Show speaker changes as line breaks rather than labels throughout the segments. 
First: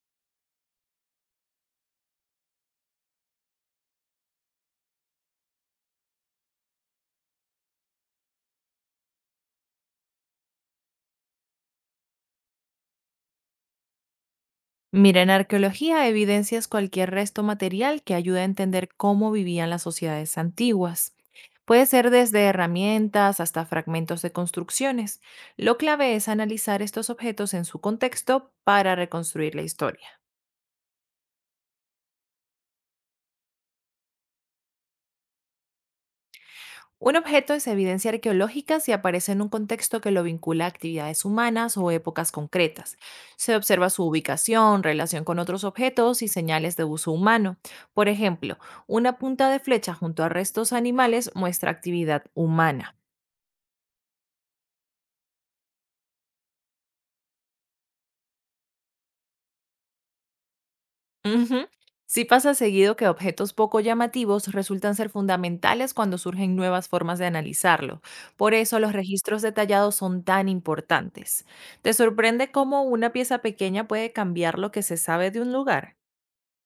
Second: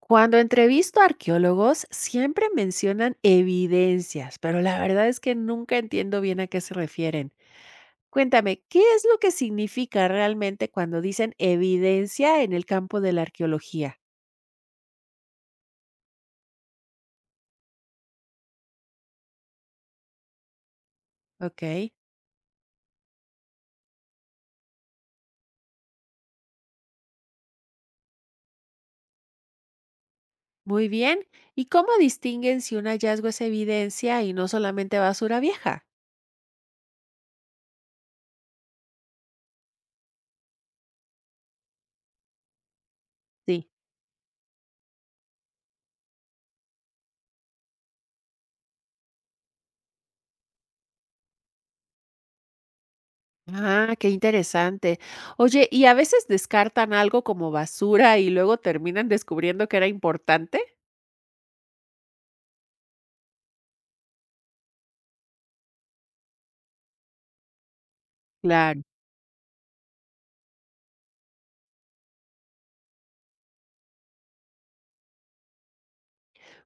Cuando entrevisto a arqueólogos, siempre mencionan evidencias, pero la verdad es que nunca entiendo bien a qué se refieren. Cuéntame, ¿qué es lo que significa realmente cuando dicen evidencia en el campo de la arqueología?
Mira, en arqueología evidencias cualquier resto material que ayude a entender cómo vivían las sociedades antiguas.
Ok,
Puede ser desde herramientas hasta fragmentos de construcciones. Lo clave es analizar estos objetos en su contexto para reconstruir la historia.
muy bien. ¿Y cómo distinguen si un hallazgo es evidencia y no solamente basura vieja?
Un objeto es evidencia arqueológica si aparece en un contexto que lo vincula a actividades humanas o épocas concretas. Se
Sí.
observa su ubicación, relación con otros objetos y señales de uso humano. Por ejemplo, una punta de flecha junto a restos animales muestra actividad humana.
Ah, qué interesante. Oye, ¿y a veces descartan algo como basura y luego terminan descubriendo que era importante?
Ujú. Sí pasa seguido que objetos poco llamativos resultan ser fundamentales cuando surgen nuevas formas de analizarlo. Por eso
Claro.
los registros detallados son tan importantes. ¿Te sorprende cómo una pieza pequeña puede cambiar lo que se sabe de un lugar?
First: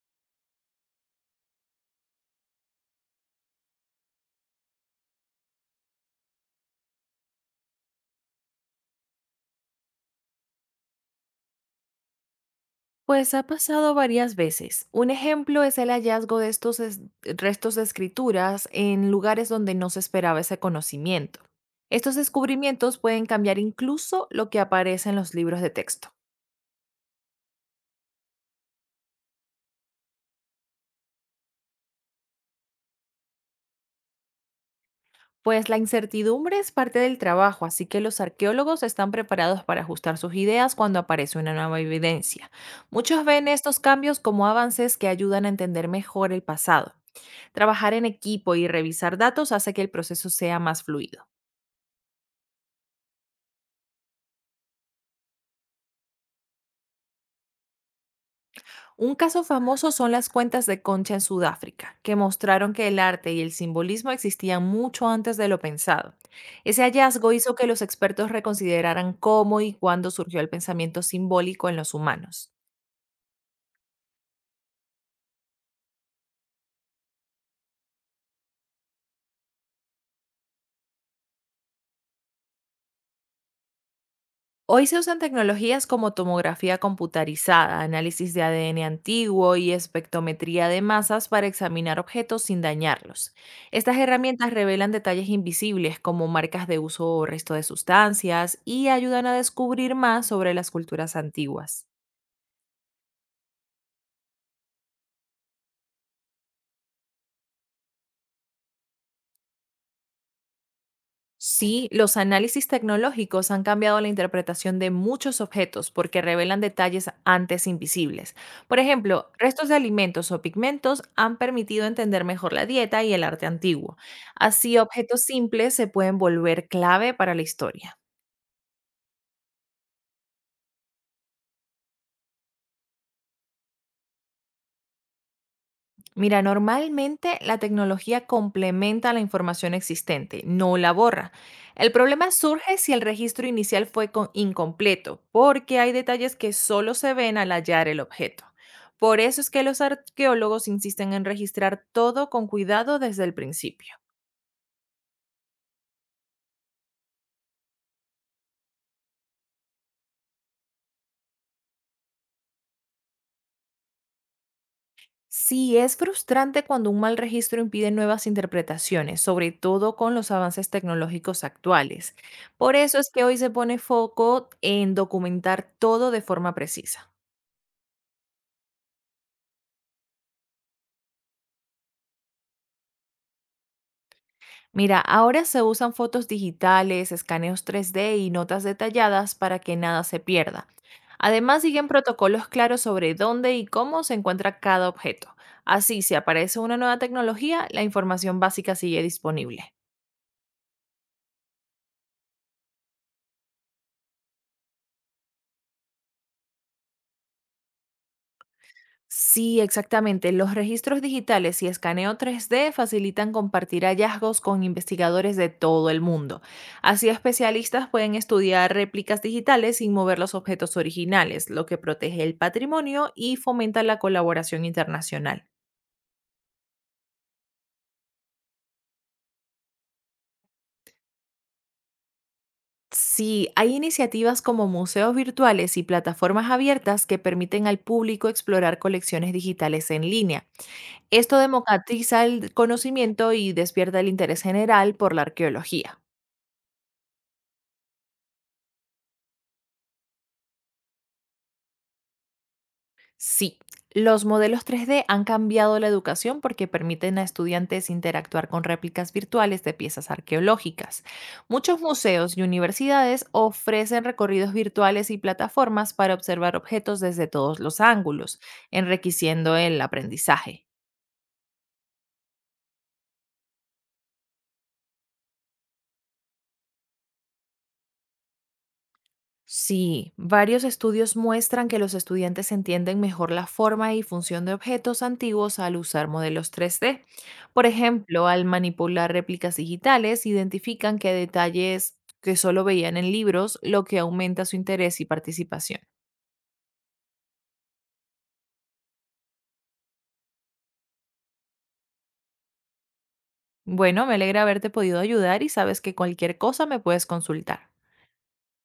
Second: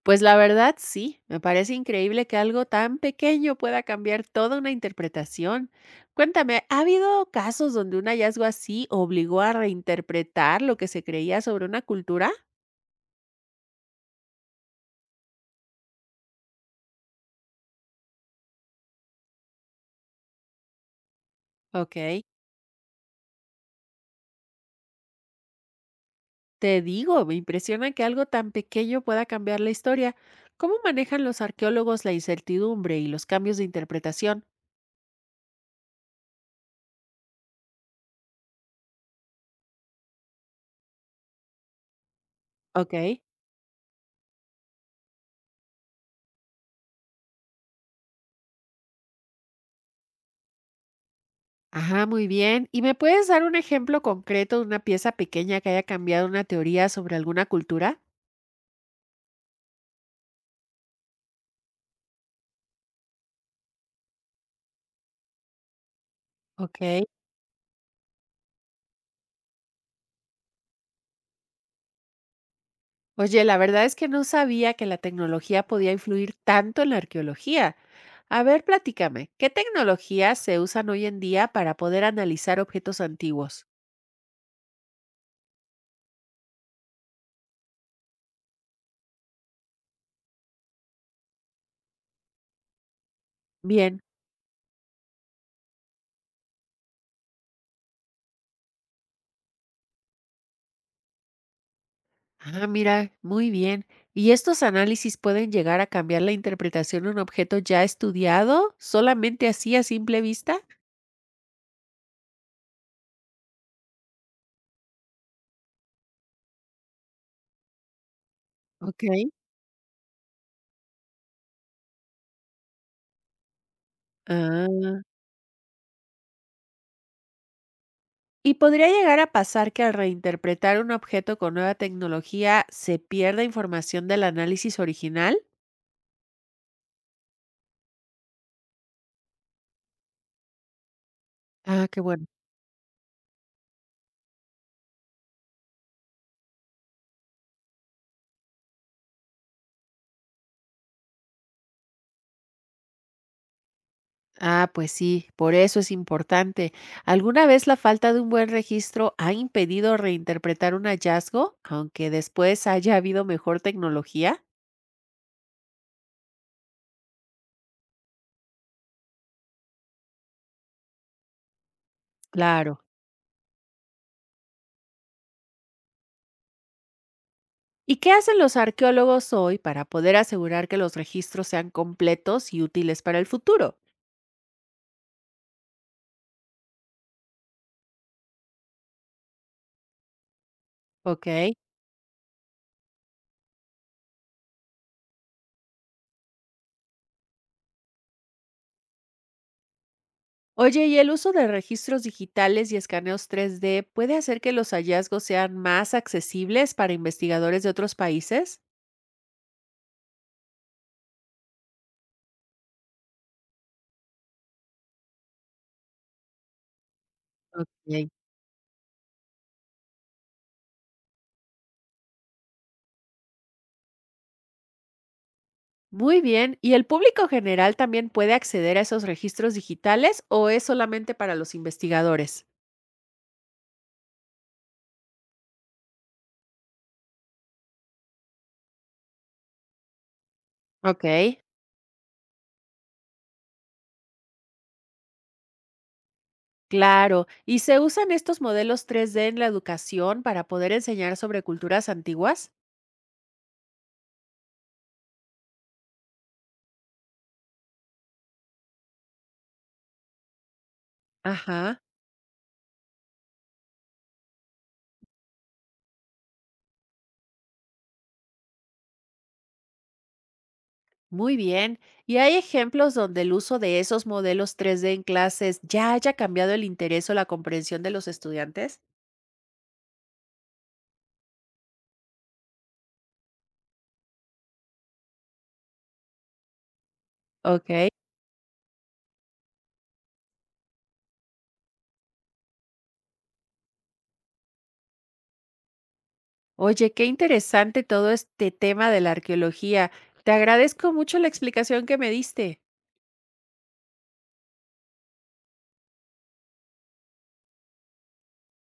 Pues la verdad sí, me parece increíble que algo tan pequeño pueda cambiar toda una interpretación. Cuéntame, ¿ha habido casos donde un hallazgo así obligó a reinterpretar lo que se creía sobre una cultura?
Pues ha pasado varias veces. Un ejemplo es el hallazgo de restos de escrituras en lugares donde no se esperaba ese conocimiento.
Ok,
Estos descubrimientos pueden cambiar incluso lo que aparece en los libros de texto.
te digo, me impresiona que algo tan pequeño pueda cambiar la historia. ¿Cómo manejan los arqueólogos la incertidumbre y los cambios de interpretación?
Pues la incertidumbre es parte del trabajo, así que los arqueólogos están preparados para ajustar sus ideas cuando aparece una nueva evidencia.
Ok.
Muchos ven estos cambios como avances que ayudan a entender mejor el pasado. Trabajar en equipo y revisar datos hace que el proceso sea más fluido.
Ajá, muy bien. ¿Y me puedes dar un ejemplo concreto de una pieza pequeña que haya cambiado una teoría sobre alguna cultura?
Un caso famoso son las cuentas de concha en Sudáfrica, que mostraron que el arte y el simbolismo existían mucho antes de lo pensado. Ese
Ok.
hallazgo hizo que los expertos reconsideraran cómo y cuándo surgió el pensamiento simbólico en los humanos.
Oye, la verdad es que no sabía que la tecnología podía influir tanto en la arqueología. A ver, platícame, ¿qué tecnologías se usan hoy en día para poder analizar objetos antiguos?
Hoy se usan tecnologías como tomografía computarizada, análisis de ADN antiguo y espectrometría de masas para examinar objetos sin dañarlos. Estas
Bien.
herramientas revelan detalles invisibles como marcas de uso o resto de sustancias y ayudan a descubrir más sobre las culturas antiguas.
Ah, mira, muy bien. ¿Y estos análisis pueden llegar a cambiar la interpretación de un objeto ya estudiado solamente así a simple vista?
Sí, los análisis tecnológicos han cambiado la interpretación de muchos objetos porque revelan detalles antes invisibles. Por
Ok.
ejemplo, restos de alimentos o pigmentos han permitido entender mejor la dieta y el arte antiguo. Así,
Ah,
objetos simples se pueden volver clave para la historia.
¿y podría llegar a pasar que al reinterpretar un objeto con nueva tecnología se pierda información del análisis original?
Mira, normalmente la tecnología complementa la información existente, no la borra.
Ah,
El
qué bueno.
problema surge si el registro inicial fue incompleto, porque hay detalles que solo se ven al hallar el objeto. Por eso es que los arqueólogos insisten en registrar todo con cuidado desde el principio.
Ah, pues sí, por eso es importante. ¿Alguna vez la falta de un buen registro ha impedido reinterpretar un hallazgo, aunque después haya habido mejor tecnología?
Sí, es frustrante cuando un mal registro impide nuevas interpretaciones, sobre todo con los avances tecnológicos actuales. Por
Claro.
eso es que hoy se pone foco en documentar todo de forma precisa.
¿Y qué hacen los arqueólogos hoy para poder asegurar que los registros sean completos y útiles para el futuro?
Mira, ahora se usan fotos digitales, escaneos 3D y notas detalladas para que nada se pierda.
Ok.
Además, siguen protocolos claros sobre dónde y cómo se encuentra cada objeto. Así, si aparece una nueva tecnología, la información básica sigue disponible.
Oye, ¿y el uso de registros digitales y escaneos 3D puede hacer que los hallazgos sean más accesibles para investigadores de otros países?
Sí, exactamente. Los registros digitales y escaneo 3D facilitan compartir hallazgos con investigadores de todo el mundo. Así, especialistas
Ok.
pueden estudiar réplicas digitales sin mover los objetos originales, lo que protege el patrimonio y fomenta la colaboración internacional.
Muy bien. ¿Y el público general también puede acceder a esos registros digitales o es solamente para los investigadores?
Sí, hay iniciativas como museos virtuales y plataformas abiertas que permiten al público explorar colecciones digitales en línea.
Ok.
Esto democratiza el conocimiento y despierta el interés general por la arqueología.
Claro. ¿Y se usan estos modelos 3D en la educación para poder enseñar sobre culturas antiguas?
Sí, los modelos 3D han cambiado la educación porque permiten a estudiantes interactuar con réplicas virtuales de piezas arqueológicas.
Ajá.
Muchos museos y universidades ofrecen recorridos virtuales y plataformas para observar objetos desde todos los ángulos, enriqueciendo el aprendizaje.
Muy bien. ¿Y hay ejemplos donde el uso de esos modelos 3D en clases ya haya cambiado el interés o la comprensión de los estudiantes?
Sí, varios estudios muestran que los estudiantes entienden mejor la forma y función de objetos antiguos al usar modelos 3D. Por
Ok.
ejemplo, al manipular réplicas digitales, identifican que detalles que solo veían en libros, lo que aumenta su interés y participación.
Oye, qué interesante todo este tema de la arqueología. Te agradezco mucho la explicación que me diste.
Bueno, me alegra haberte podido ayudar y sabes que cualquier cosa me puedes consultar.